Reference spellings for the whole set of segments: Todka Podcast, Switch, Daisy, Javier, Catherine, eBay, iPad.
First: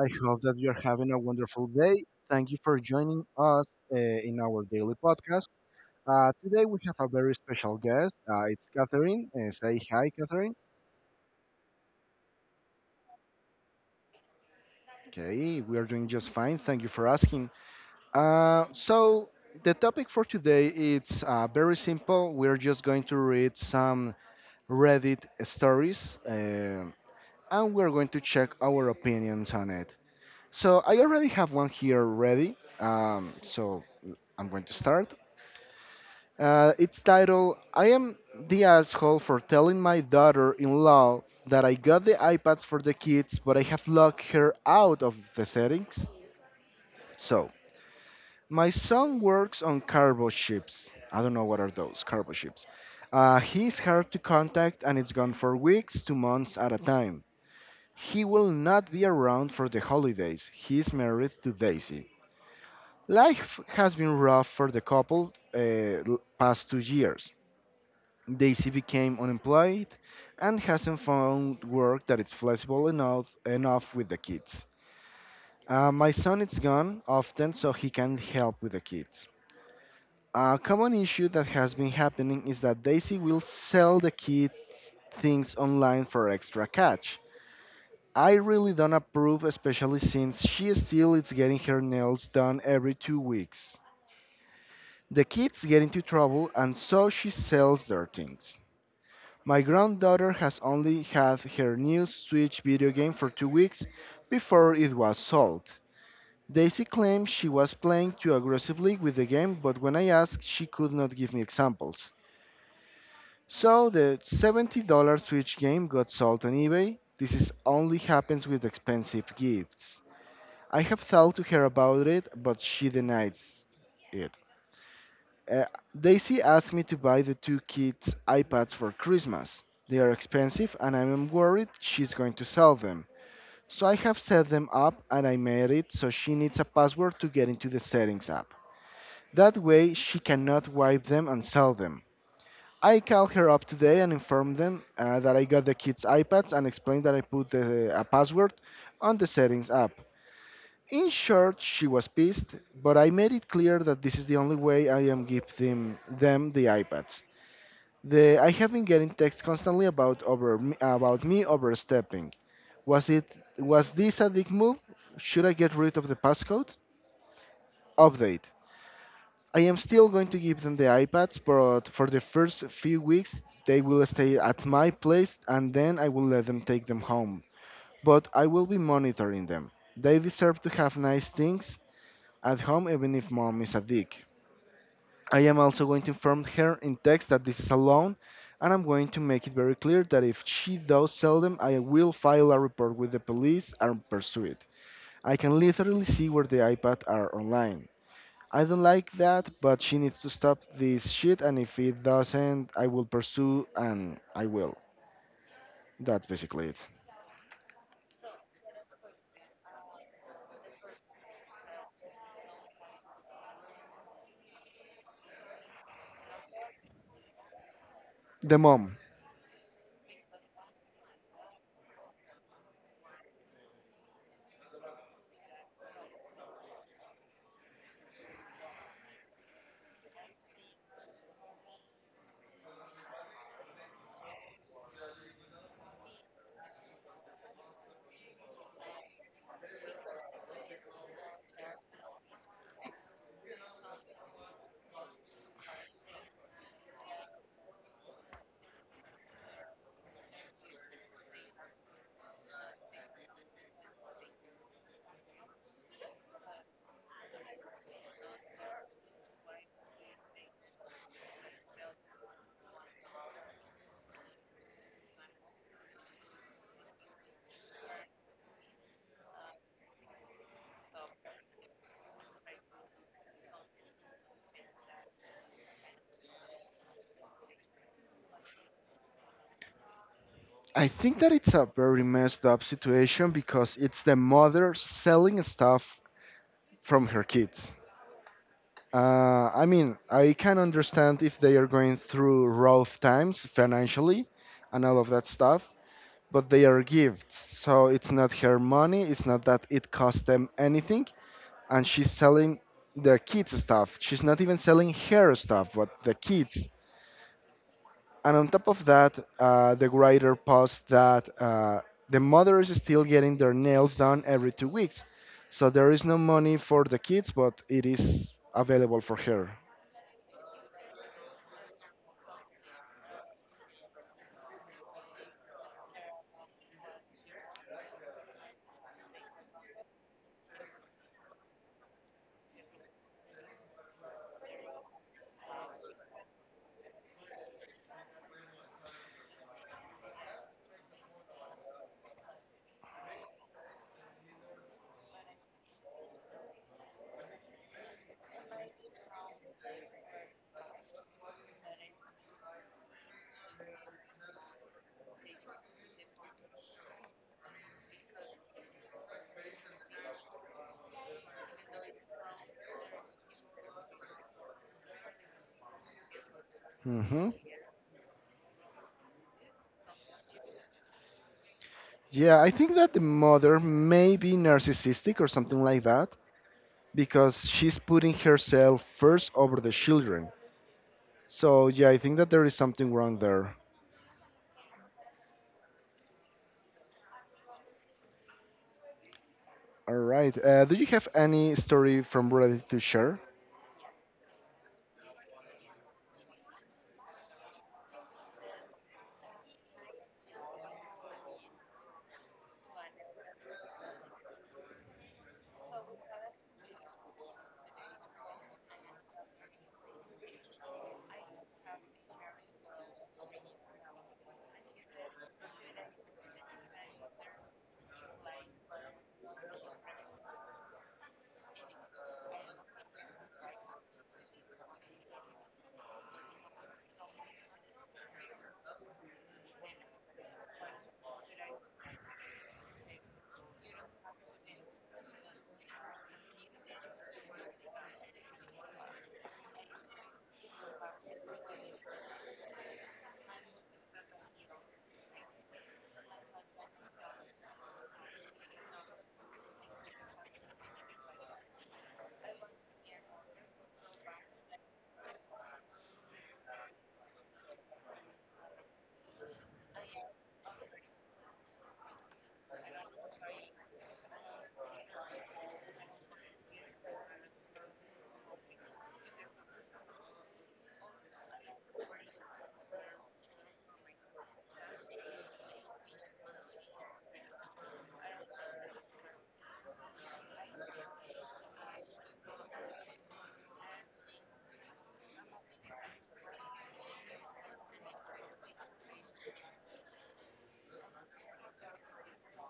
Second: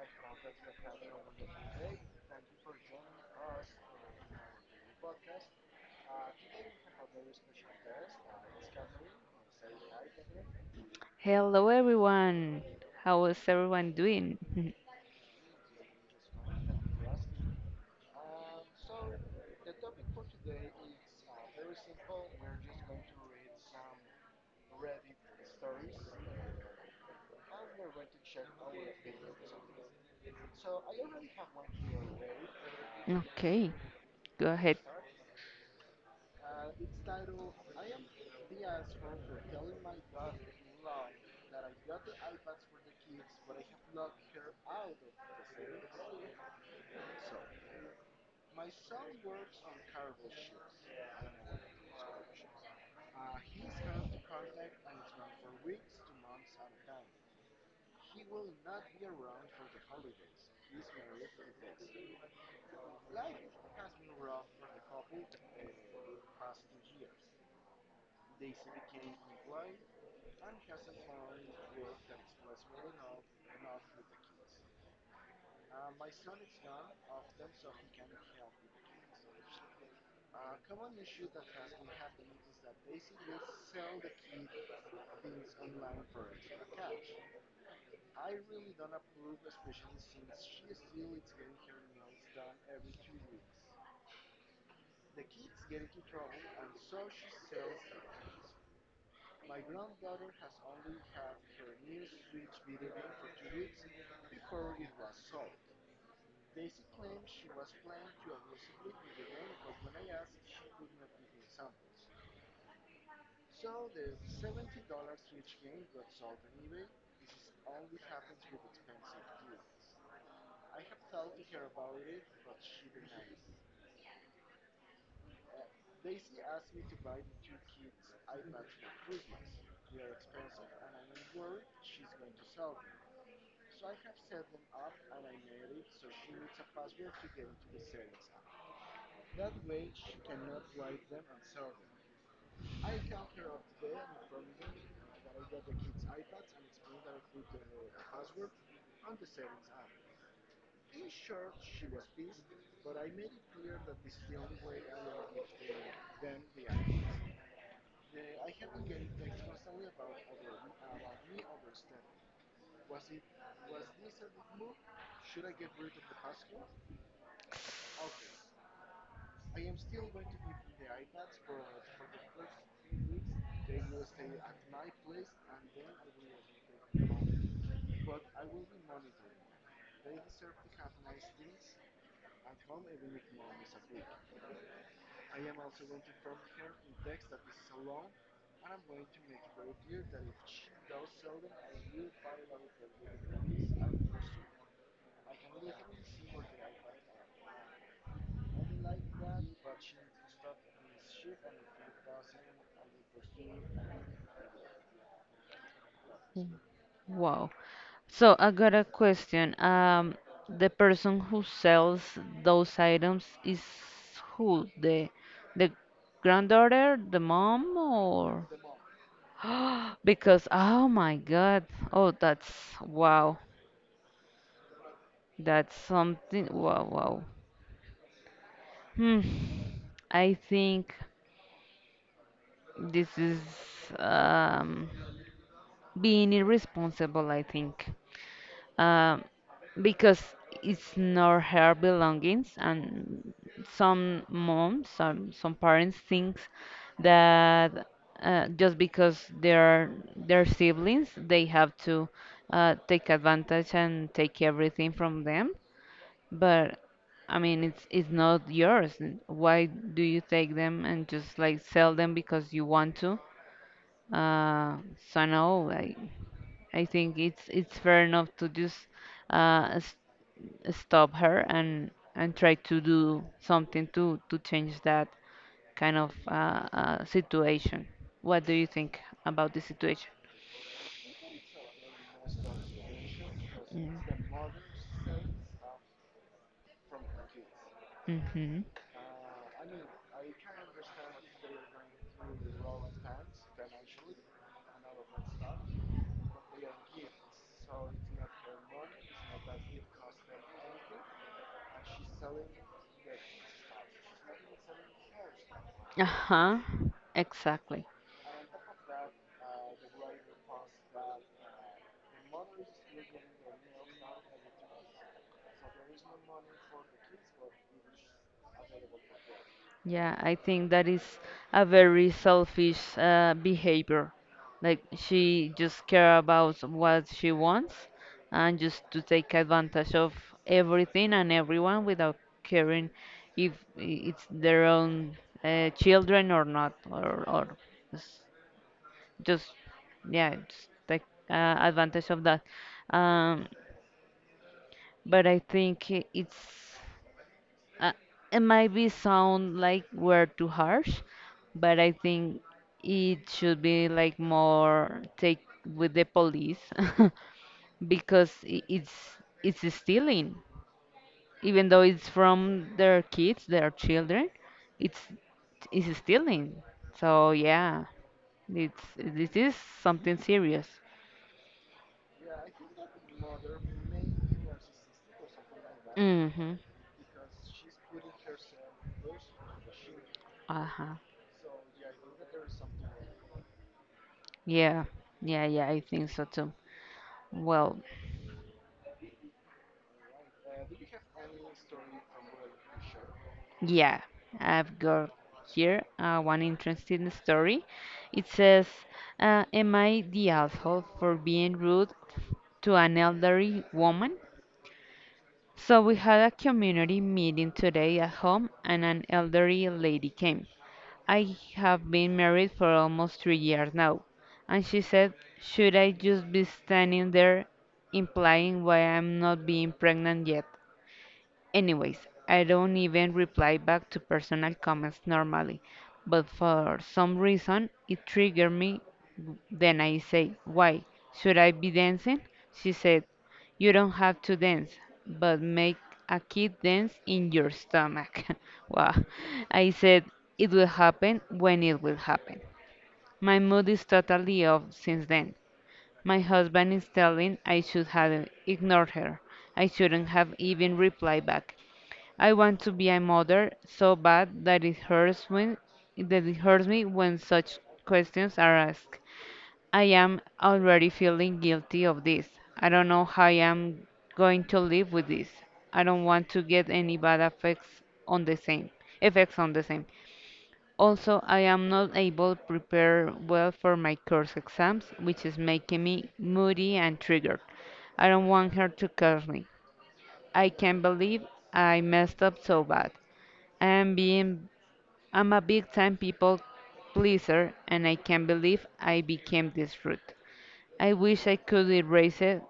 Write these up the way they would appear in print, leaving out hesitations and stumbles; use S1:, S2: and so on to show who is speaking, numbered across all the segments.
S1: I hope that you're having a wonderful day. Thank you for joining us in our daily podcast. Today, we have a very special guest. It's Catherine. Say hi, Catherine.
S2: Hello everyone. How is everyone doing?
S1: Okay, we are doing just fine. Thank you for asking. Uh, so, the topic for today it's very simple. We're just going to read some Reddit stories, and we're going to check our opinions on it. So I already have one here ready.
S2: Okay,
S1: I'm
S2: go
S1: going to
S2: ahead.
S1: start. It's titled "I Am the Asshole for Telling My Daughter in Law that I got the iPads for the kids, but I have locked her out of the settings." So, my son works on cargo ships. I don't know what are those cargo ships. He's hard to contact and it's gone for weeks to months at a time. He will not be around for the holidays. He's married to Daisy. Life has been rough for the couple past 2 years. Daisy became unemployed and hasn't found work that is flexible enough with the kids. My son is gone often, so he can help with the kids. A common issue that has been happening is that Daisy will sell the kids things online for extra cash. I really don't approve, especially since she still is getting her nails done every 2 weeks. The kids get into trouble and so she sells their things. My granddaughter has only had her new Switch video game for 2 weeks before it was sold. Daisy claimed she was playing too aggressively with the game, but when I asked, she could not give me examples. So the $70 Switch game got sold on eBay. This is only happens with expensive gifts. I have talked to her about it, but she denies it. Uh, Daisy asked me to buy the two kids iPads for Christmas. They are expensive and I'm worried she's going to sell them. So I have set them up and I made it so she needs a password to get into the settings app. That way she cannot wipe them and sell them. I called her up today and informed them that I got the kids iPads and explained that I put a password on the settings app. In short, she was pissed, but I made it clear that this is the only way I am giving them the iPads. The I have been getting texts constantly about about me overstepping. Was it was this a dick move? Should I get rid of the passcode? Update. I am still going to give them the iPads, but for the first few weeks they will stay at my place and then I will let them take them home. But I will be monitoring them. They deserve to have nice things at home even if mom is a dick. I am also going to inform her in text that this is a loan, and I'm going to make it very clear that if she does sell them, I will file a report with the police and pursue it. I can literally see where the iPad are online. I don't like that, but she needs to stop this shit, and if it doesn't, I will pursue and I will. That's basically it.
S2: Wow. So I got a question. The person who sells those items is who? The granddaughter, the mom, or?
S1: The mom.
S2: Because oh my God. Oh, that's wow. That's something. Wow, wow. Hmm. I think this is um. being irresponsible, I think. Um because it's not her belongings, and some moms, some parents think that just because they're their siblings, they have to take advantage and take everything from them. But I mean, it's not yours. Why do you take them and just like sell them because you want to? Uh, so no, like. I think it's fair enough to just uh, s- stop her and try to do something to change that kind of situation. What do you think about the situation?
S1: I think that it's a very messed up situation because it's the mother selling stuff from her kids.
S2: Mm-hmm.
S1: I mean, I can understand if they are going through rough times financially and all of that stuff, but they are gifts. So it's not her money, it's not that it cost them anything, and she's selling their kids' stuff. She's not even selling her stuff, but the
S2: Uh-huh.
S1: kids.
S2: Exactly.
S1: And on top of that, the writer posts that the mother is still getting their nails done every 2 weeks. So there is no money for the kids, but it is available for her.
S2: Yeah, I think that is a very selfish behavior. Like she just care about what she wants and just to take advantage of everything and everyone without caring if it's their own children or not, or s- just yeah, just take advantage of that. Um, but I think it's uh, it might be sound like we're too harsh, but I think it should be like more take with the police because it's stealing. Even though it's from their kids, their children, it's it's stealing.
S1: hmm
S2: So yeah, it's this is something serious.
S1: Yeah, I think that the mother may be narcissistic or something like that
S2: Mm-hmm.
S1: because she's putting herself first over the children.
S2: Uh-huh.
S1: So, yeah, I think that there is something wrong there.
S2: Yeah. Yeah, yeah, I think so too. Well,
S1: All right. Do you have any story from Reddit to share?
S2: yeah, I've got here one interesting story. It says, Am I the asshole for being rude to an elderly woman? So we had a community meeting today at home, and an elderly lady came. I have been married for almost 3 years now, and she said, should I just be standing there implying why I'm not being pregnant yet? Anyways, I don't even reply back to personal comments normally, but for some reason it triggered me. Then I say, why? Should I be dancing? She said, you don't have to dance, but make a kid dance in your stomach. Wow. I said, it will happen when it will happen. My mood is totally off since then. My husband is telling I should have ignored her. I shouldn't have even replied back. I want to be a mother so bad that it hurts when that it hurts me when such questions are asked. I am already feeling guilty of this. I don't know how I am going to live with this. I don't want to get any bad effects on the same effects on the same. Also, I am not able to prepare well for my course exams, which is making me moody and triggered. I don't want her to curse me. I can't believe I messed up so bad. I'm being I'm a big time people pleaser and I can't believe I became this rude. I wish I could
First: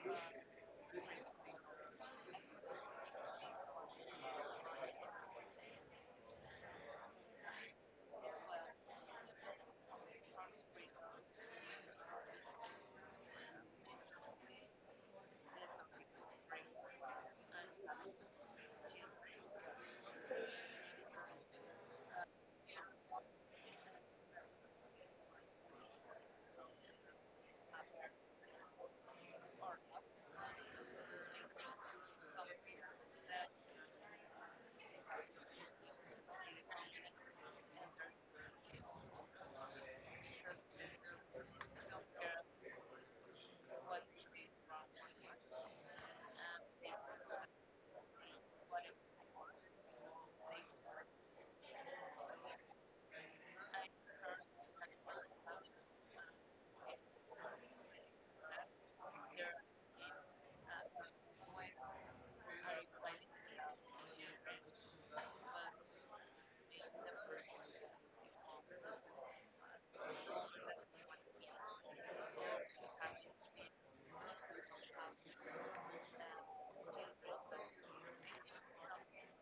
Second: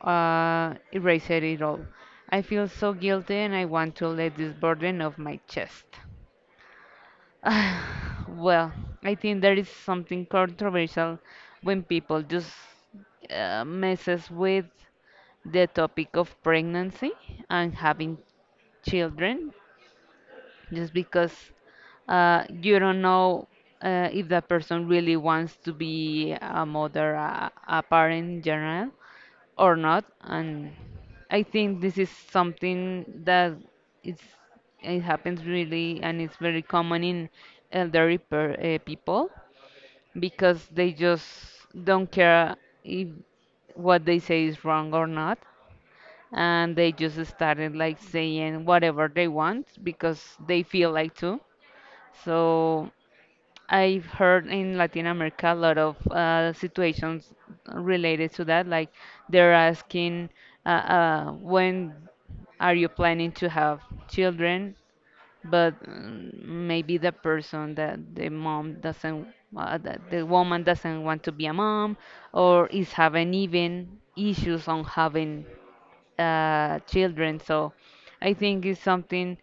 S2: erase it at all. I feel so guilty and I want to let this burden off my chest. Well, I think there is something controversial when people just messes with the topic of pregnancy and having children just because you don't know if that person really wants to be a mother, a parent in general, or not. And I think this is something that it's, it happens really and it's very common in people because they just don't care if what they say is wrong or not, and they just started like saying whatever they want because they feel like to. So I've heard in Latin America a lot of situations related to that. Like they're asking, when are you planning to have children? But mm, maybe the person that the mom doesn't the woman doesn't want to be a mom or is having even issues on having children. So I think it's something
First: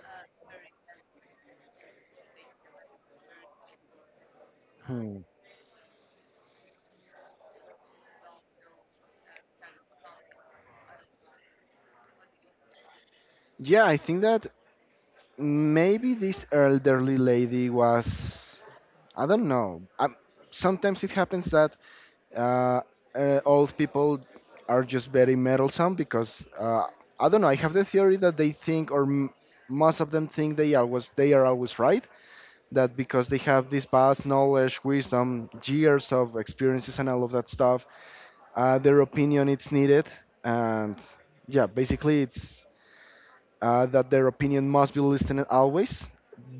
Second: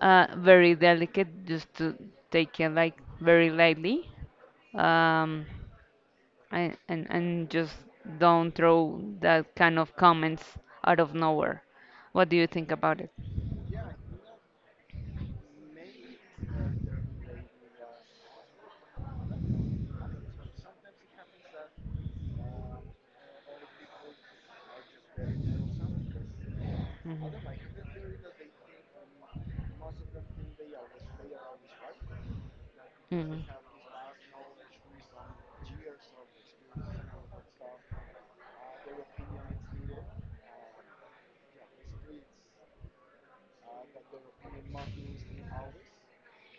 S2: very delicate just to take it like very lightly.
S1: Hmm.
S2: um, and, and just don't throw that kind of comments out of nowhere. What do you think about it?
S1: Yeah, I think that maybe this
S2: Mhm.
S1: elderly lady was, I don't know, sometimes it happens that uh, old people are just very meddlesome because I don't know, I have the theory that they most of them think they are always right, that because they
S2: Mhm.
S1: have this vast knowledge, wisdom, years of experiences and all of that stuff, their opinion is needed. And yeah, basically it's that their opinion must be listened always,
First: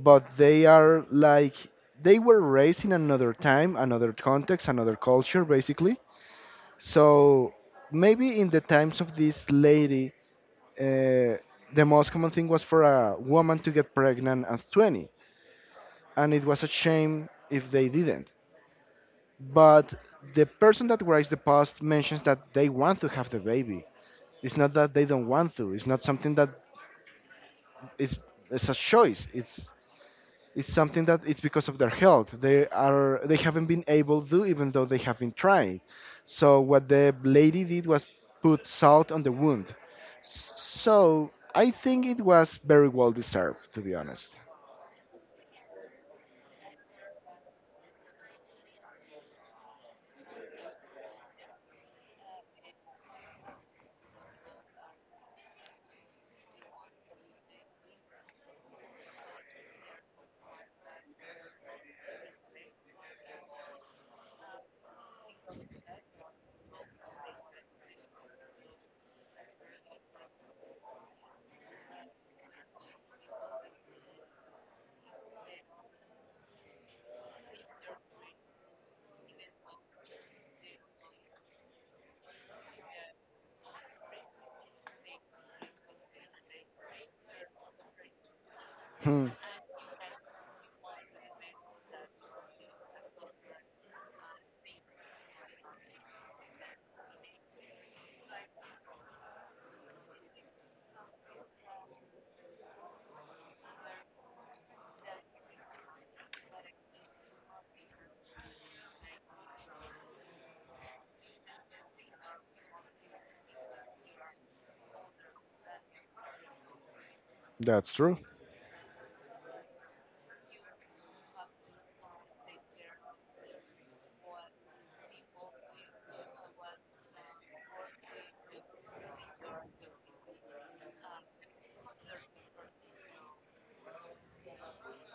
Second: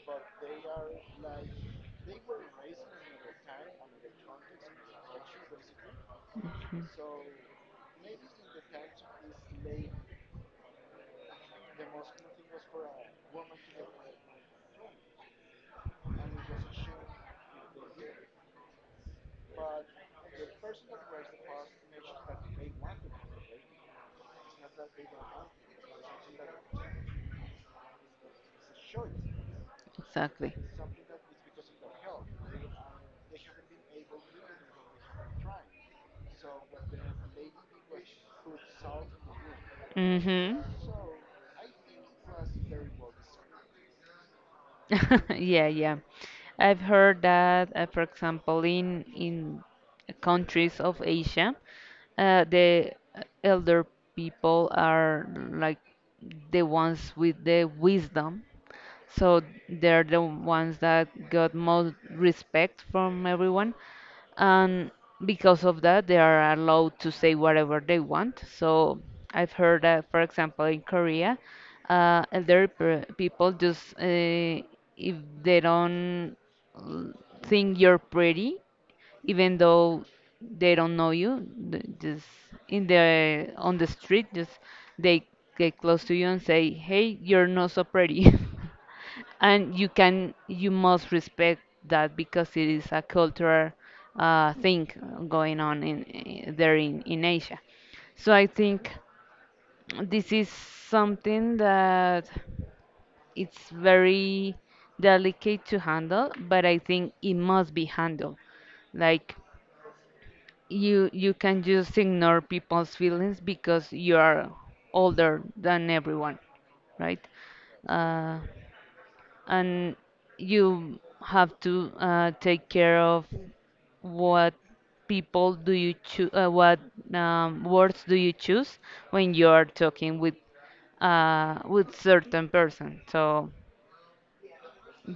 S1: but they are like, they were raised in another time, another context, another culture, basically. So maybe in the times of this lady, uh, the most common thing was for a woman to get pregnant at 20, and it was a shame if they didn't. But the person that writes the post mentions that they want to have the baby. It's not that they don't want to. It's not something that is it's a choice.
S2: Exactly.
S1: It's something that it's because of their health. They haven't been able to, even though they have been trying. So what the lady did was put salt on the wound.
S2: Mhm.
S1: So I think it was very well deserved, to be honest.
S2: Yeah, yeah. I've heard that, for example, in countries of Asia, the elder people are like the ones with the wisdom. So they're the ones that got most respect from everyone, and because of that they are allowed to say whatever they want. So I've heard that, for example, in Korea, elderly people just if they don't l- think you're pretty, even though they don't know you, just in the on the street, just they get close to you and say, hey, you're not so pretty.
S1: Hmm,
S2: And you can you must respect that because it is a cultural thing going on there in Asia. So I think this is something that it's very delicate to handle, but I think it must be handled like you can just ignore people's feelings because you are older than everyone, right?
S1: that's true.
S2: Uh, and you have to take care of what people do you choose, what words do you choose when you are talking with certain person. So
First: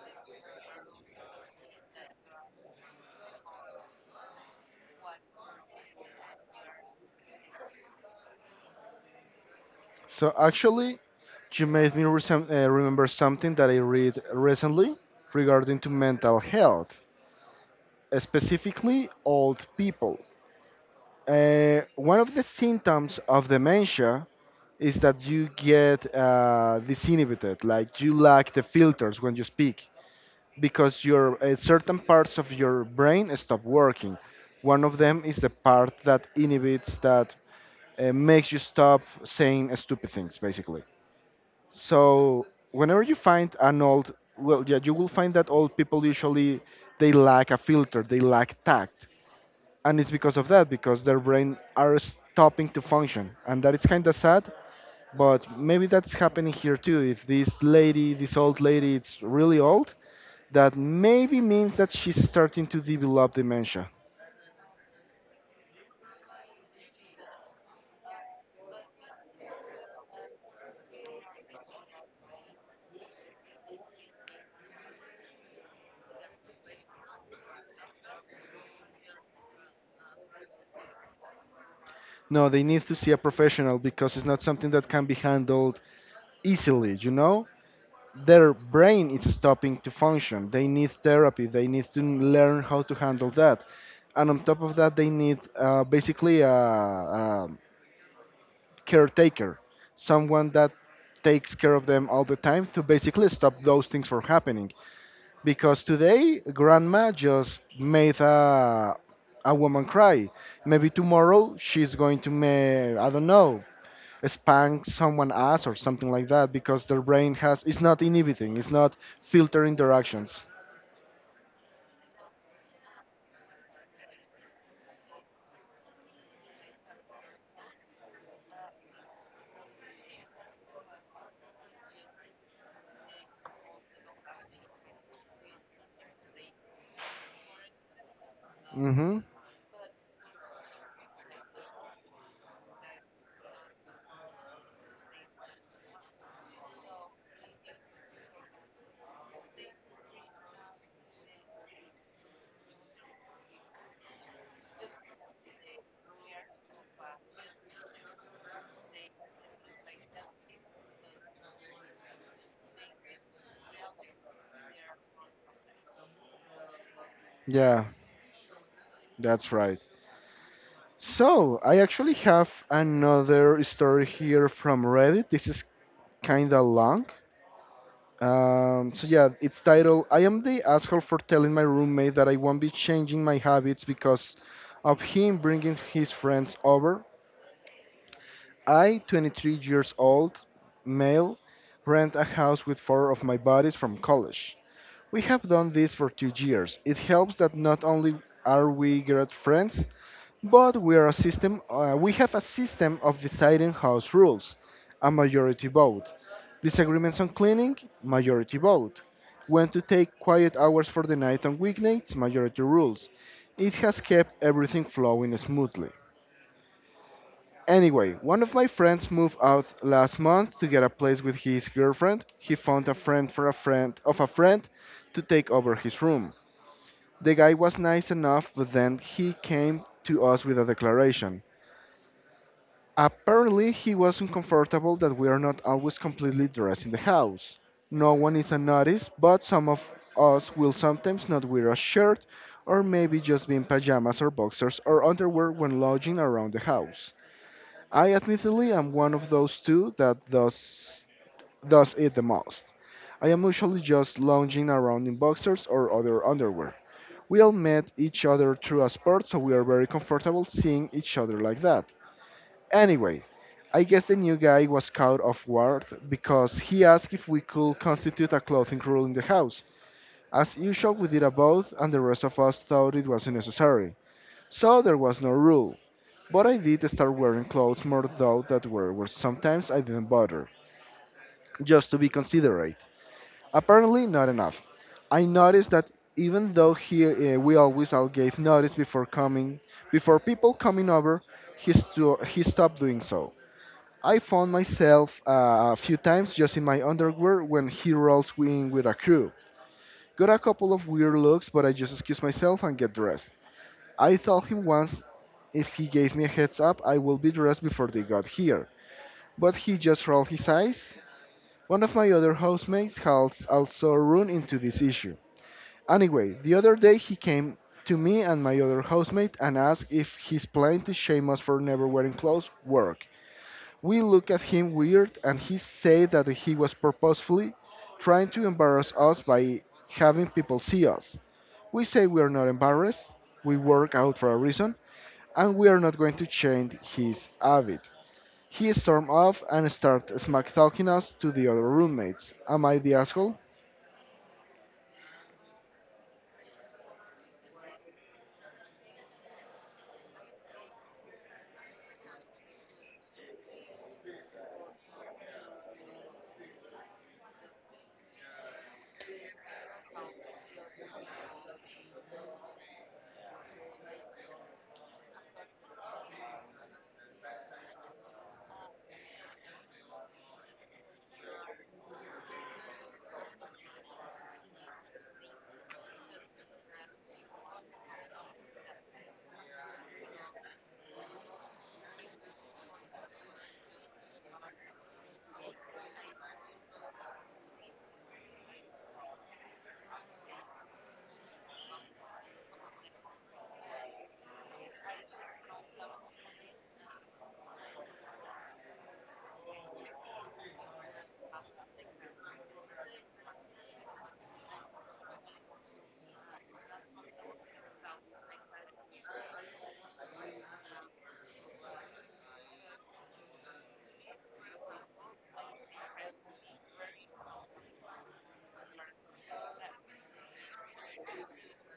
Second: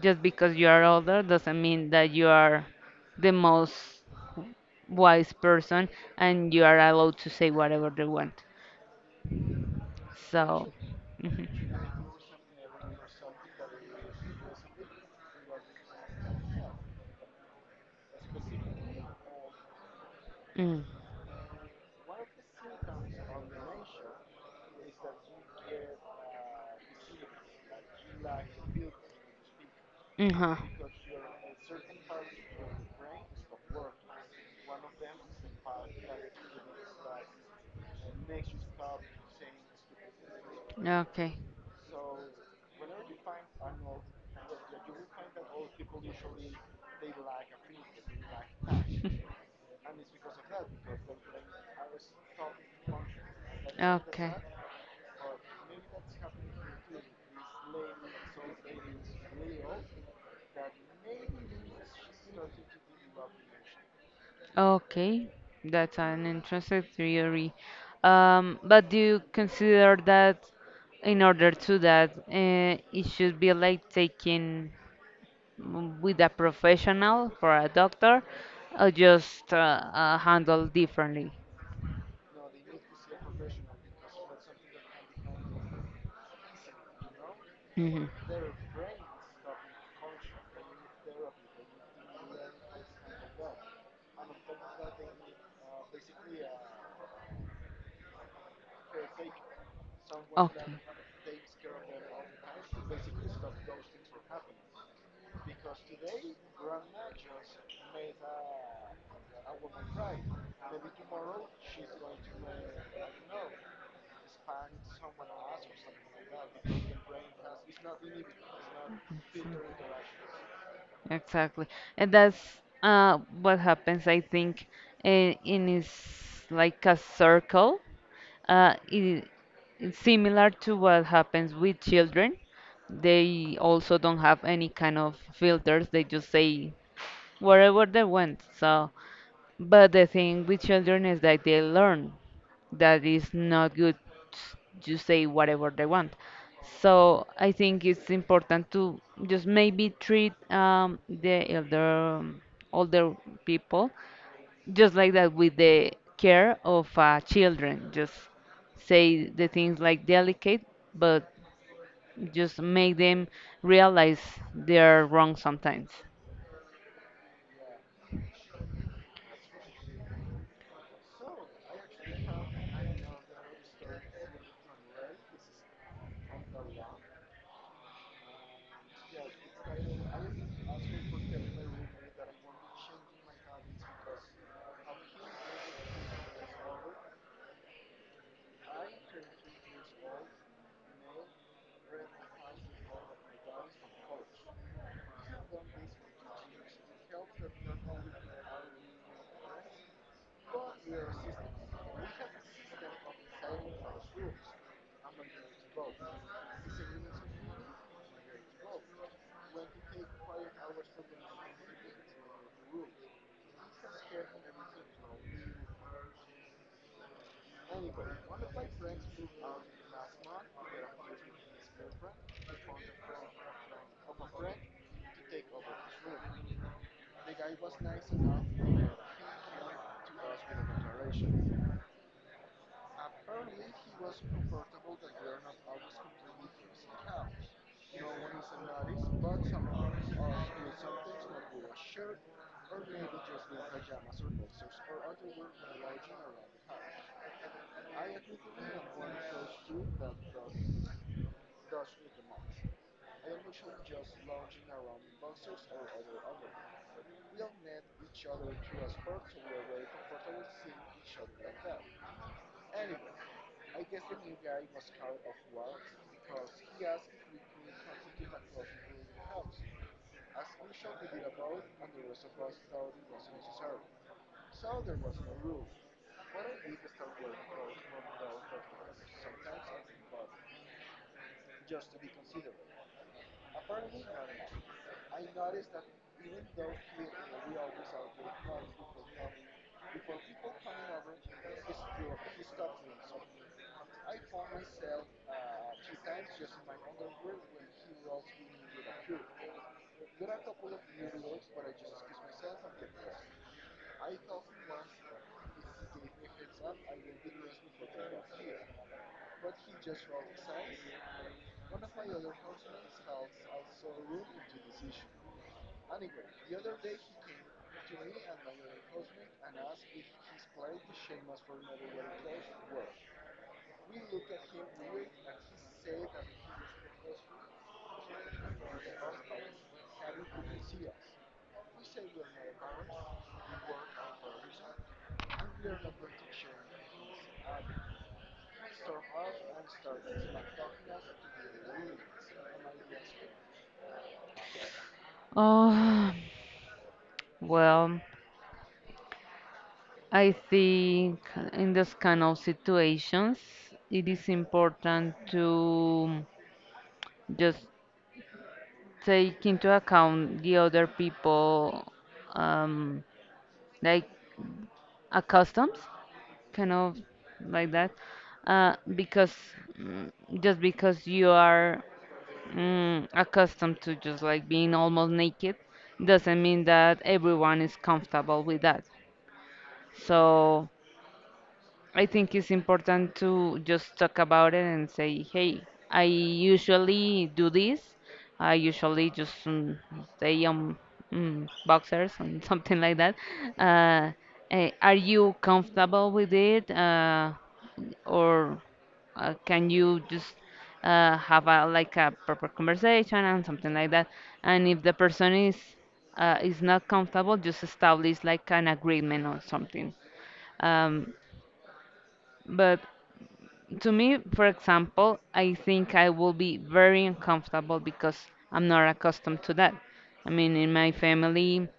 S2: just because you are older doesn't mean that you are the most wise person and you are allowed to say whatever they want.
S1: So
S2: So,
S1: actually, you
S2: mhm.
S1: made me remember something that I read recently regarding to mental health, specifically old people.
S2: mm
S1: One of the symptoms of dementia is that you get disinhibited, like you lack the filters when you speak
S2: uh-huh.
S1: because your certain parts of your brain stop working. One of them is the part that makes you stop saying stupid things, basically.
S2: Okay.
S1: So whenever you find an old, well, yeah, you will find that old people usually they lack a filter, they lack tact, and it's because of that, because their brain are stopping to function, and that is kind of
S2: Okay.
S1: sad, but maybe that's happening here too. If this lady, this old lady, it's really old, that maybe means that she's starting to develop dementia.
S2: Okay. That's an interesting theory. But do you consider that in order to that, it should be like taking mm, with a professional for a doctor, or just handled differently?
S1: No, they need to see a professional because it's not something that can be handled easily, you know?
S2: Hmm
S1: Their brain is stopping to function. They need therapy. They need to learn how to handle that. And on top of that, they need basically a caretaker, someone that
S2: Okay.
S1: takes care of them all the time to basically stop those things from happening. Because today grandma just made a woman cry. Maybe tomorrow she's going to make, I don't know, spank someone ass or something like that because their brain has, it's not inhibiting, it's not
S2: Mhm.
S1: filtering their actions.
S2: Exactly. And that's what happens, I think, in is like a circle. Uh, it, it's similar to what happens with children. They also don't have any kind of filters. They just say wherever they went. So
S1: Mm-hmm.
S2: but the thing with children is that they learn that it's not good s- to say whatever they want. So I think it's important to just maybe treat the elder older people just like that with the care of children. Just say the things like delicate, but just make them realize they're wrong sometimes.
S1: Yeah, that's right. So I actually have another story here from Reddit. This is kinda long. Yeah, it's titled "I am the asshole for telling my roommate that I won't be changing my habits because of him bringing his friends over." I, 23 years old, male, rent a house with four of my buddies from college. We have done this for 2 years. It helps that not only are we great friends, but we are a system. We have a system of deciding house rules, a majority vote. Disagreements on cleaning, majority vote. When to take quiet hours for the night on weeknights, majority rules. It has kept everything flowing smoothly. Anyway, one of my friends moved out last month to get a place with his girlfriend. He found a friend for a friend of a friend to take over his room. The guy was nice enough, but then he came to us with a declaration. Apparently, he was uncomfortable that we are not always completely dressed in the house. No one is unnoticed, but some of us will sometimes not wear a shirt or maybe just be in pajamas or boxers or underwear when lounging around the house. I admittedly am one of those two that does it the most. I am usually just lounging around in boxers or other underwear. We all met each other through a sport, so we are very comfortable seeing each other like that. Anyway, I guess the new guy was caught off guard because he asked if we could constitute a clothing rule in the house. As usual, we did a vote, and the rest of us thought it wasn't necessary. So there was no rule. But I did start wearing clothes more, though that were sometimes I didn't bother, just to be considerate. Apparently, not enough. I noticed that even though we always all gave notice before coming, before people coming over, he stopped doing so. I found myself a few times just in my underwear when he rolls in with a crew. Got a couple of weird looks, but I just excuse myself and get dressed. I told him once if he gave me a heads up, I will be dressed before they got here, but he just rolled his eyes. One of my other housemates has also run into this issue. Anyway, the other day he came to me and my other housemate and asked if his plan to shame us for never wearing clothes worked. We looked at him weird, and he said that he was purposefully trying to embarrass us by having people see us. We say we are not embarrassed, we work out for a reason, and we are not going to change his habit. He stormed off and started smack talking us to the other roommates. Am I the asshole?
S2: Oh, well. I think in this kind of situations, it is important to just take into account the other people, um, like customs, kind of like that, because mm, just because you are mm, accustomed to just like being almost naked, doesn't mean that everyone is comfortable with that. So I think it's important to just talk about it and say, hey, I usually do this. I usually just stay on mm, boxers and something like that. Uh, are you comfortable with it? Or can you just have a, like a proper conversation and something like that? And if the person is not comfortable, just establish like an agreement or something. Um, but to me, for example, I think I will be very uncomfortable because I'm not accustomed to that. I mean, in my family,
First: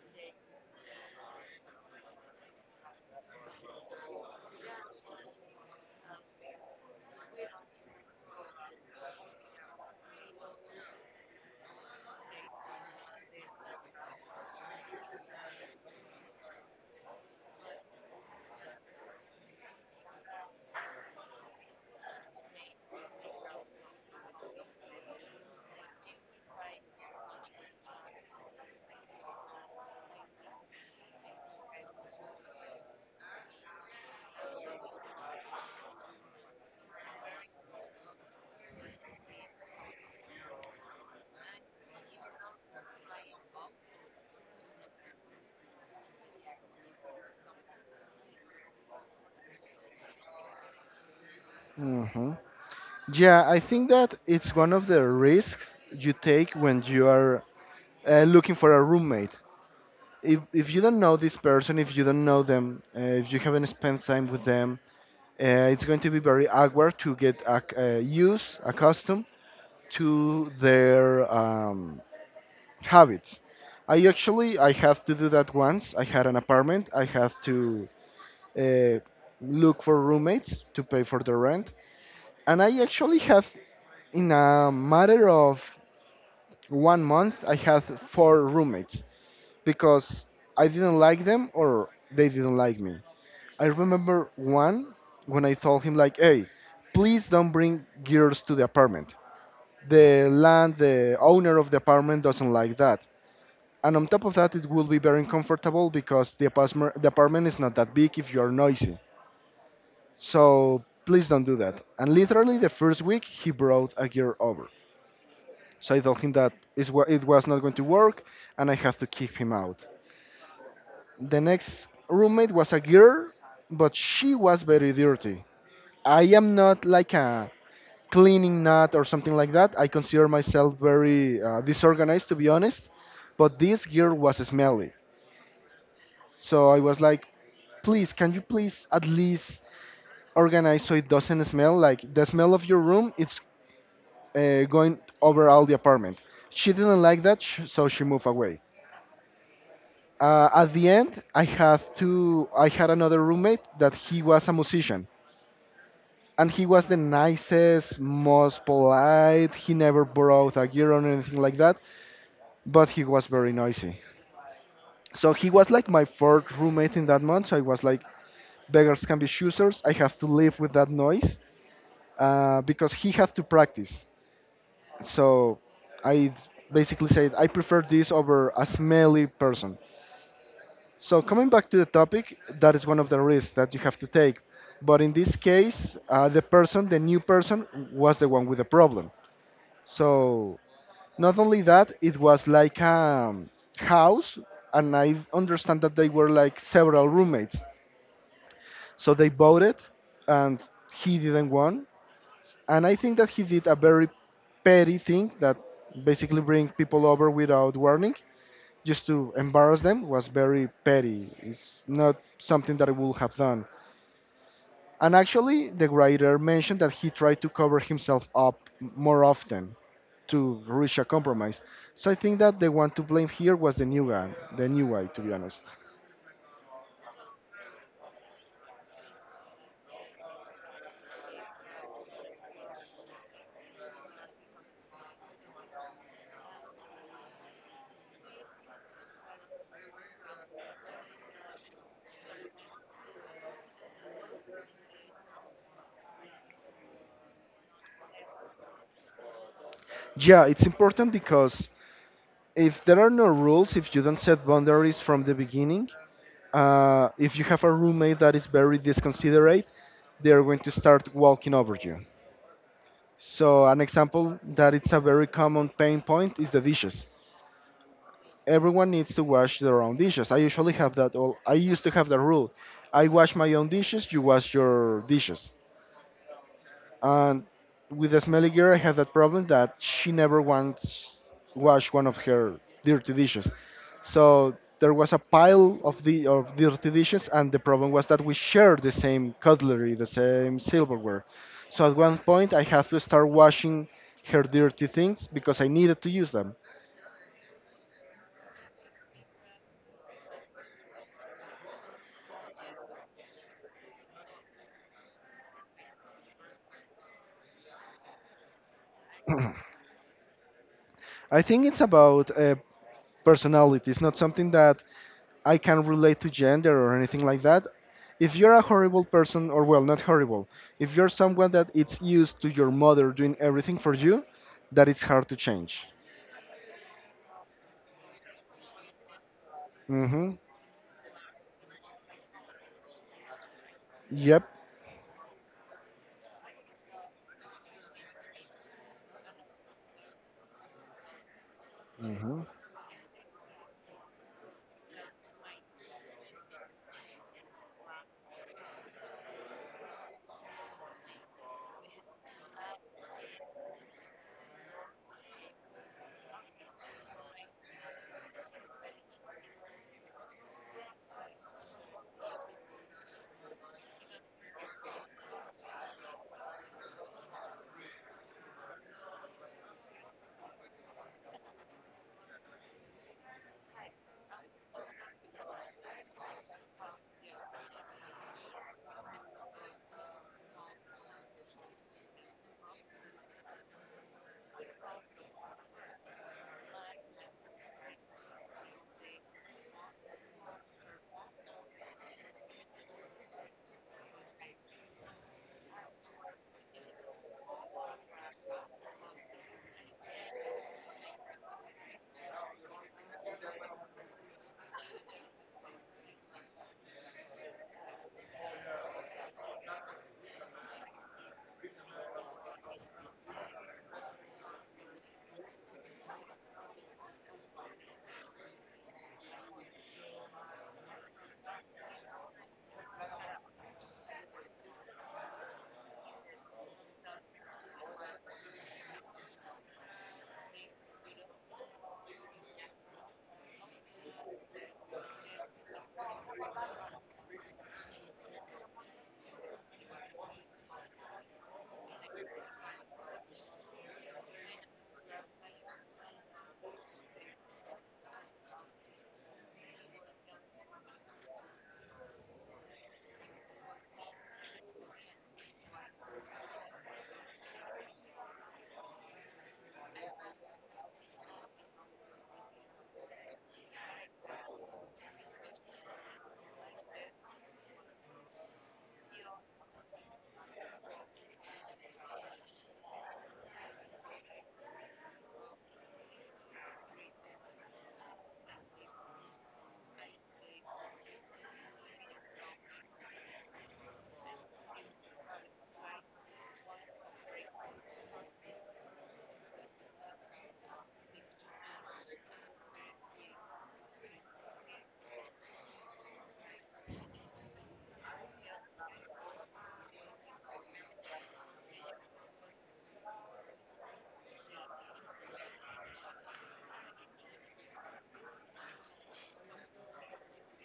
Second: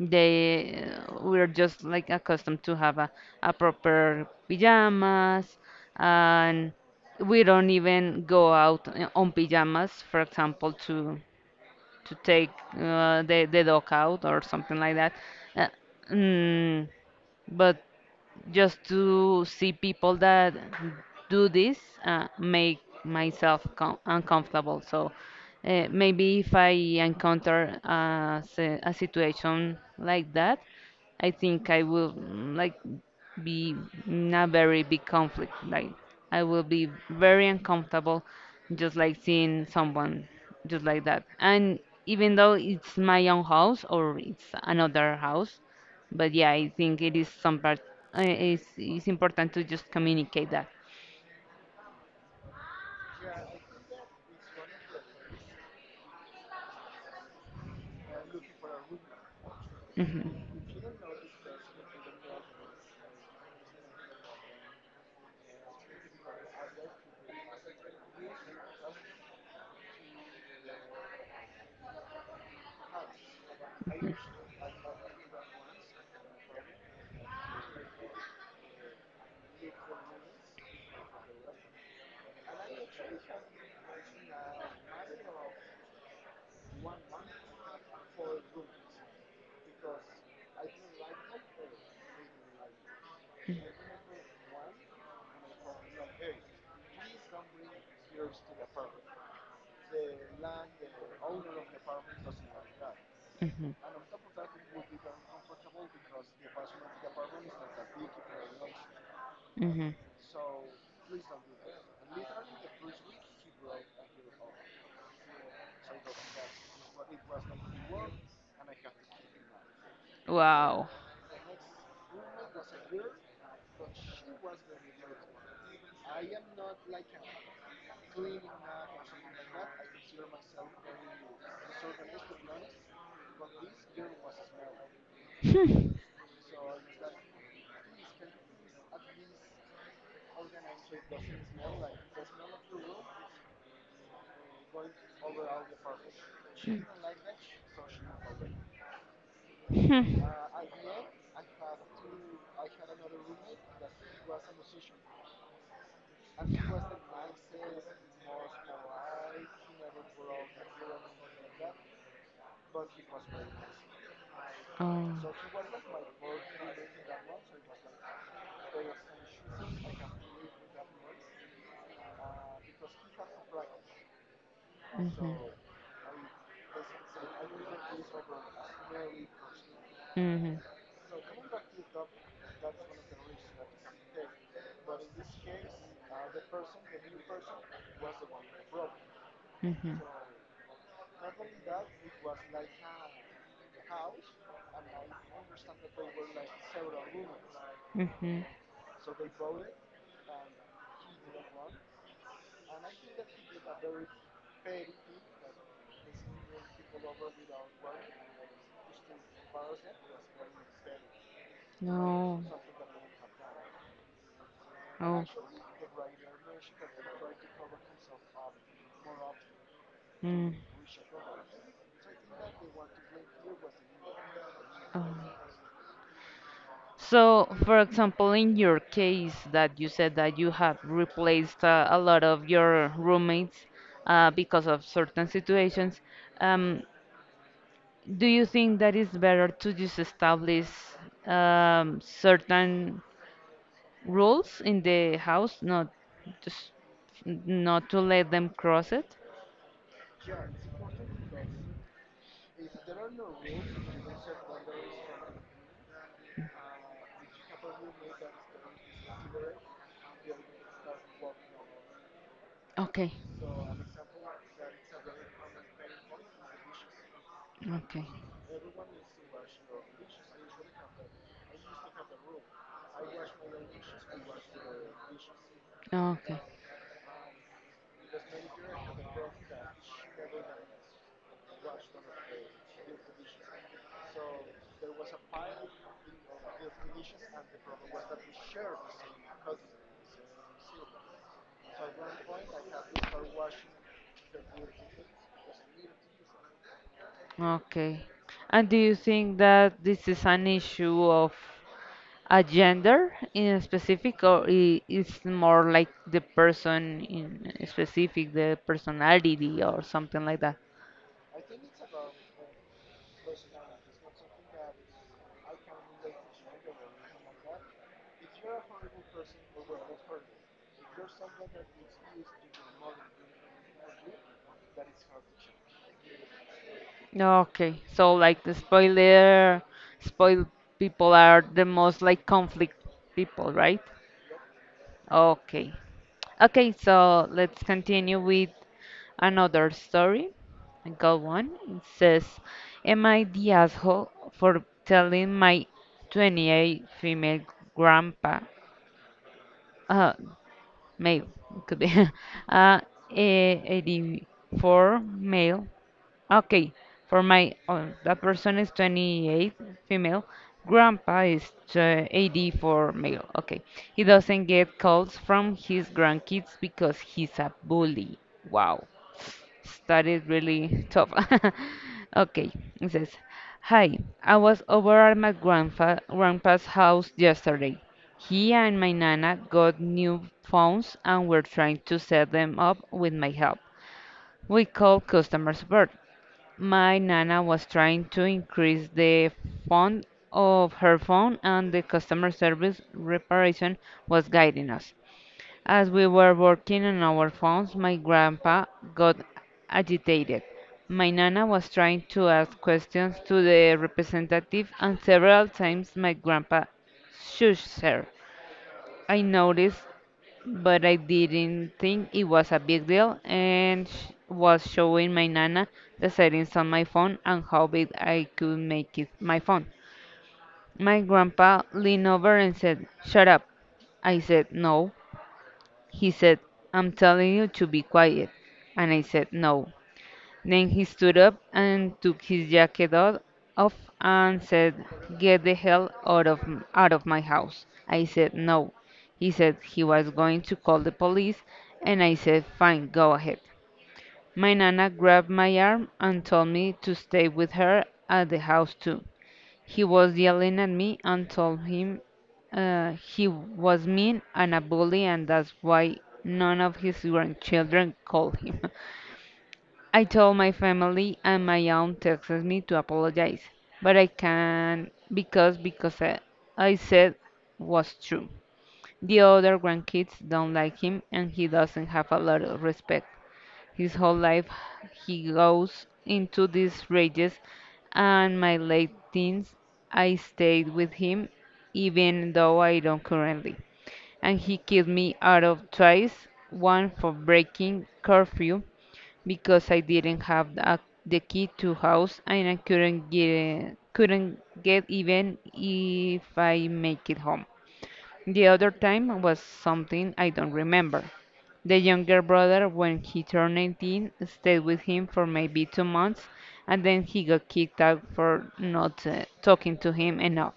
S2: they we're just like accustomed to have a proper pajamas, and we don't even go out on pajamas, for example, to take the dog out or something like that. Uh, mm, but just to see people that do this make myself uncomfortable. So maybe if I encounter a situation like that, I think I will mm, like be not very big conflict. Like I will be very uncomfortable just like seeing someone just like that. And even though it's my own house or it's another house, but yeah, I think it is some part. It's important to just communicate that.
S1: Hmm. Yeah, I think that it's one of the risks you take when you are looking for a roommate. if,
S2: Hmm
S1: if you don't know this person, if you don't know them, if you haven't spent time with them, uh, it's going to be very awkward to get accustomed to their habits. I actually I had to do that once. I had an apartment. I had to uh, look for roommates to pay for the rent, and I actually have, in a matter of one month, I had four roommates because I didn't like them or they didn't like me. I remember one when I told him like, "Hey, please don't bring girls to the apartment. The owner of the apartment doesn't like that."
S2: hmm
S1: And on top of that, it will be very uncomfortable because the apartment is not that big if you are noisy.
S2: hmm
S1: So please don't do that. And literally the first week, he brought a girl over. So I told him that it was not going to work, and I have to kick him out.
S2: Wow.
S1: The next roommate was a girl, but she was very dirty. I am not like a cleaning nut or something like that. I consider myself very disorganized, to be honest. But this girl was smelly. So I was like, please, can you please at least organize so it doesn't smell? Like the smell of your room, it's going over all the apartment. She didn't like that, so she moved away.
S2: Hmm. Hmm.
S1: At the end, I had to. I had another roommate that he was a musician and he was the nicest, most polite. He never brought a gear or anything like that, but he was very noisy. So
S2: Oh.
S1: he was like my fourth roommate in that month. So I was like, beggars can be choosers. I have to live with that noise because he had to practice. So I basically said, I prefer this over a smelly person.
S2: Mhm.
S1: So coming back to the topic, that is one of the risks that you have to take. But in this case, the person, the new person, was the one with the problem.
S2: Mhm. Mhm.
S1: So not only that, it was like a house, and I understand that they were like several roommates.
S2: Mhm.
S1: So they voted, and he didn't won. And I think that he did a very petty thing that basically bring people over without warning, just to embarrass them, was very petty. It's not
S2: No.
S1: something that I would have done. And
S2: Oh.
S1: actually, the writer mentioned that he tried to cover himself up more often
S2: Mm.
S1: to reach a compromise. So I think that the one to blame here was the new guy, to be
S2: Oh.
S1: honest.
S2: So, for example, in your case that you said that you have replaced a lot of your roommates because of certain situations, um, do you think that it's better to just establish certain rules in the house, not just not to let them cross it?
S1: Yeah, it's important because if there are no rules, if you don't set boundaries from the beginning, if you have a roommate that is very disconsiderate, they are going to start walking over you.
S2: Okay,
S1: So an example that it's a very common pain point is the dishes.
S2: okay,
S1: Everyone needs to wash their own dishes. I usually have that. All I used to have that rule. I wash my own dishes. You wash your dishes.
S2: okay,
S1: And with the smelly girl, I had that problem that she never once washed one of her dirty dishes. So there was a pile of the of dirty dishes, and the problem was that we shared the same cutlery, the same silverware. So at one point, I had to start washing her dirty things because I needed to use them.
S2: okay. And do you think that this is an issue of a gender in specific, or it's more like the person in specific, the personality or something like that?
S1: I think it's about personality. It's not something that I can relate to gender or anything like that. If you're a horrible person, or well, not horrible, if you're someone that it's used to your mother doing everything for you, that it's hard to change.
S2: Okay, so like the spoiler
S1: Mm-hmm.
S2: spoil people are the most like conflict people, right?
S1: Yep.
S2: Okay. Okay, so let's continue with another story and go on. It says,
S1: Mm-hmm.
S2: am I the asshole for telling my 28 female grandpa uh, male it could be uh, eh, 84 male okay for my oh, that person is 28 female, grandpa is 84 male okay he doesn't get calls from his grandkids because he's a bully. Wow. Studies really tough. Okay, it says, Hi, I was over at my grandfa grandpa's house yesterday. He and my nana got new phones and were trying to set them up with my help. We called customer support. My nana was trying to increase the font of her phone and the customer service reparation was guiding us. As we were working on our phones, my grandpa got agitated. My nana was trying to ask questions to the representative, and several times my grandpa shushed her. I noticed, but I didn't think it was a big deal, and was showing my nana the settings on my phone and how big I could make it my phone. My grandpa leaned over and said, "Shut up." I said no, he said, "I'm telling you to be quiet." And I said, no. Then he stood up and took his jacket off and said, "get the hell out out of my house." I said, no. He said he was going to call the police, and I said, fine, go ahead. My nana grabbed my arm and told me to stay with her at the house too. He was yelling at me and told him he was mean and a bully, and that's why none of his grandchildren call him. I told my family and my aunt texted me to apologize, but I can't because I said was true. The other grandkids don't like him, and he doesn't have a lot of respect. His whole life he goes into these rages, and my late teens I stayed with him even though I don't currently. And he kicked me out of twice, one for breaking curfew because I didn't have the key to house and I couldn't get even if I make it home. The other time was something I don't remember. The younger brother, when he turned 18, stayed with him for maybe 2 months and then he got kicked out for not talking to him enough.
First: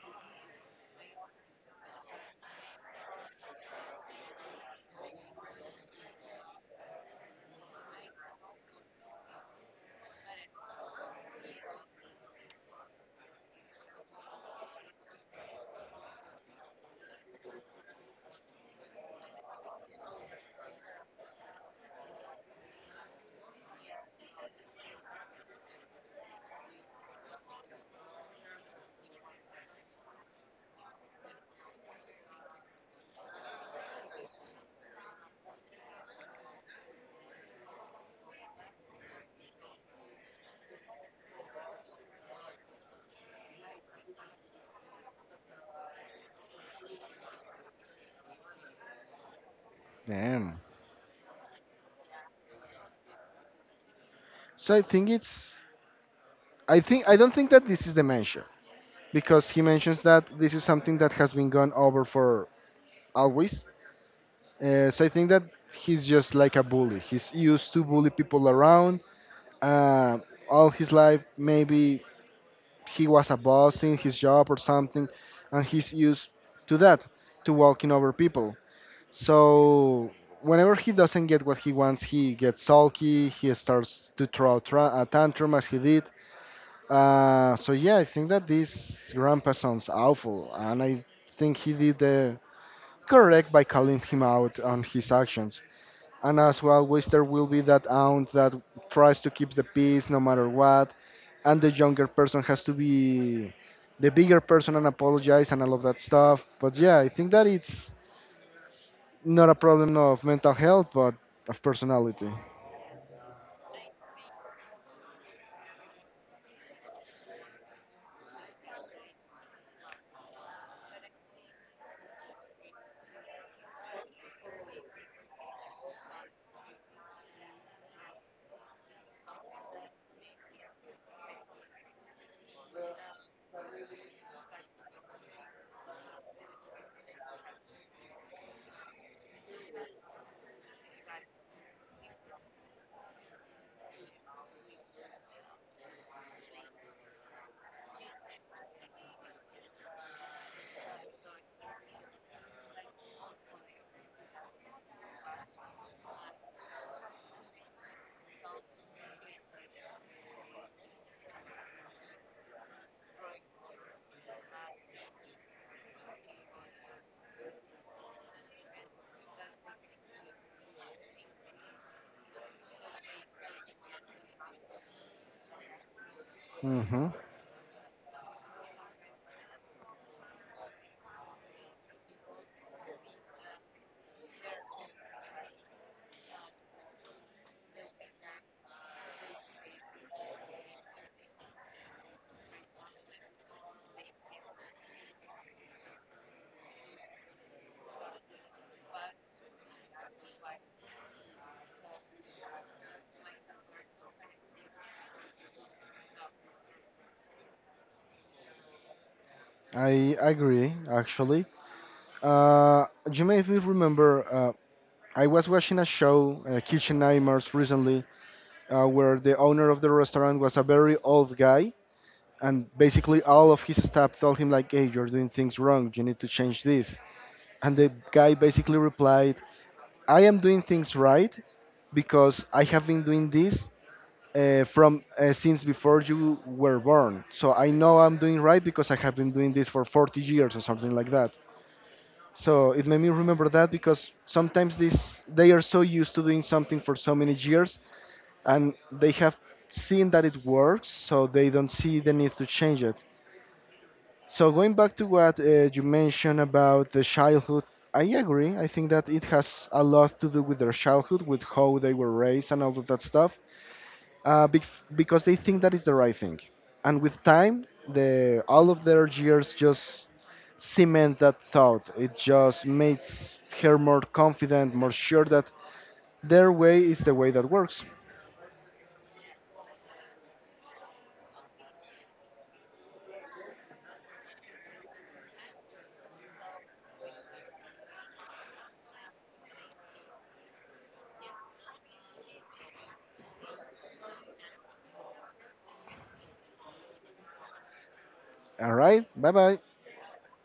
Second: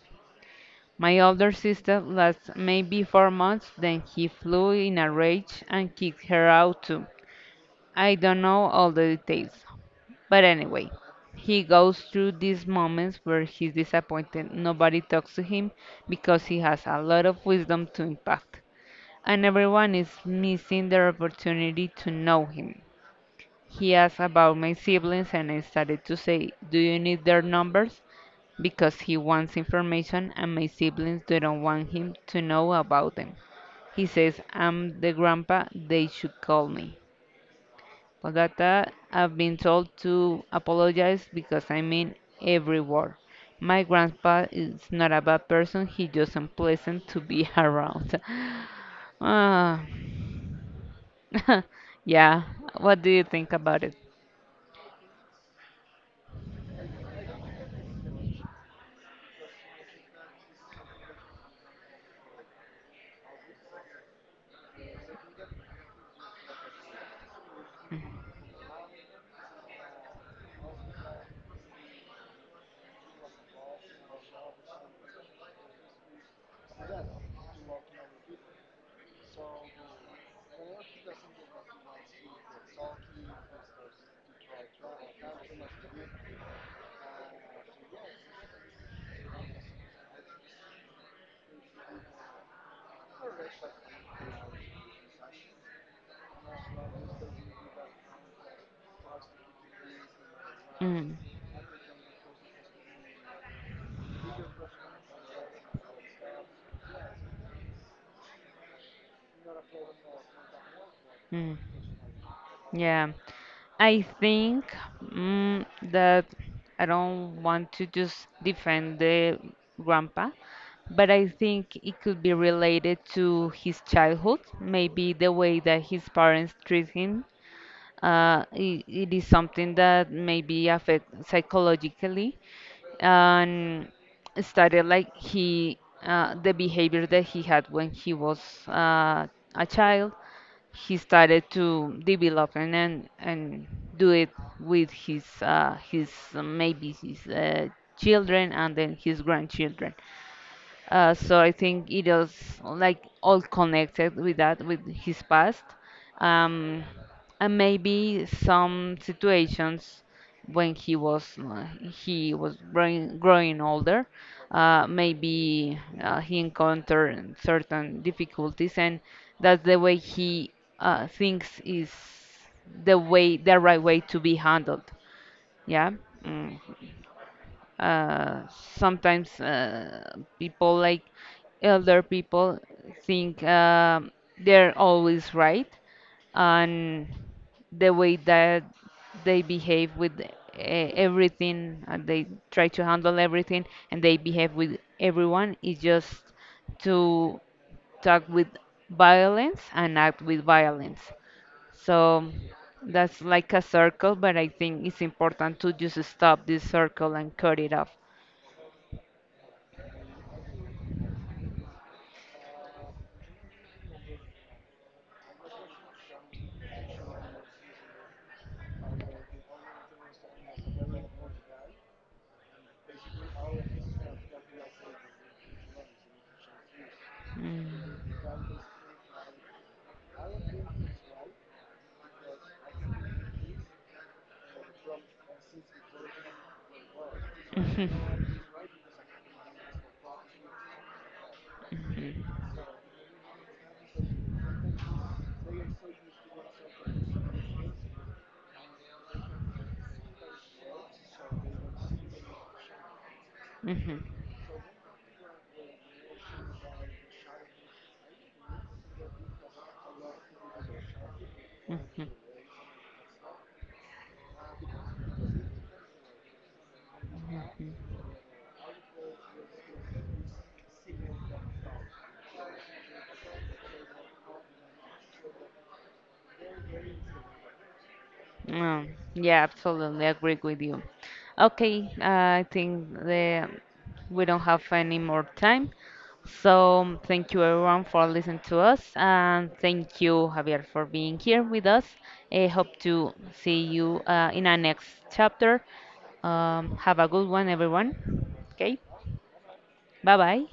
S2: My older sister lasted maybe 4 months, then he flew in a rage and kicked her out too. I don't know all the details. But anyway, he goes through these moments where he's disappointed nobody talks to him because he has a lot of wisdom to impart and everyone is missing their opportunity to know him. He asked about my siblings, and I started to say, "Do you need their numbers?" Because he wants information, and my siblings don't want him to know about them. He says, "I'm the grandpa, they should call me." For that, I've been told to apologize because I mean every word. My grandpa is not a bad person, he's just unpleasant to be around. Ah,
S1: Damn.
S2: yeah. What do you think about it?
S1: So I think it's. I think I don't think that this is dementia because he mentions that this is something that has been gone over for always. So I think that he's just like a bully. He's used to bully people around uh, all his life. Maybe he was a boss in his job or something, and he's used to that, to walking over people. So whenever he doesn't get what he wants, he gets sulky. He starts to throw a tantrum as he did. So yeah, I think that this grandpa sounds awful, and I think he did the correct by calling him out on his actions, and as well, always there will be that aunt that tries to keep the peace no matter what,
S2: Mm,
S1: and the younger person has to be the bigger person and apologize and all of that stuff. But yeah, I think that it's not a problem of mental health but
S2: mm,
S1: of personality.
S2: yeah. I think mm, that I don't want to just defend the grandpa, but I think it could be related to his childhood, maybe the way that his parents treat him. It is something that maybe affect psychologically and started like he the behavior that he had when he was uh, a child he started to develop and do it with his maybe his children and then his grandchildren, so I think it is like all connected with that, with his past, um, and maybe some situations when he was growing older. Maybe he encountered certain difficulties, and that's the way he thinks is the right way to be handled. Yeah. Mm
S1: Hmm.
S2: uh, sometimes people like elder people think they're always right and the way that they behave with everything and they try to handle everything and they behave with everyone is just to talk with violence and act with violence, so that's like a circle, but I think it's important to just stop this circle and cut it off.
S1: I agree, actually. uh, you may be remember, I was watching a show, Kitchen Nightmares, recently, where the owner of the restaurant was a very old guy, and basically all of his staff told him like, hey, you're doing things wrong, you need to change this. And the
S2: Mm.
S1: guy basically replied, I am doing things right because I have been doing this from since before you were born, so I know I'm doing right because I have been doing this for 40 years or something like that. So it made me remember that because sometimes this, they are so used to doing something for so many years, and they have seen that it works, so they don't see the need to change it.
S2: Mhm, mhm,
S1: So going back to what you mentioned about the childhood, I agree. I think that it has a lot to do with their childhood, with
S2: mhm,
S1: how they
S2: mhm.
S1: were raised and all of that stuff, because they think that is the right thing. And with time, the all of their years just cement that thought. It just makes her more confident, more sure that their way is the way that works.
S2: Um, yeah, absolutely agree with you. Okay, I think we don't have any more time. So thank you everyone for listening to us and thank you Javier for being here with us. I hope to see you in our next chapter. Have a good one everyone. Okay,
S1: All right, bye bye.
S2: bye bye.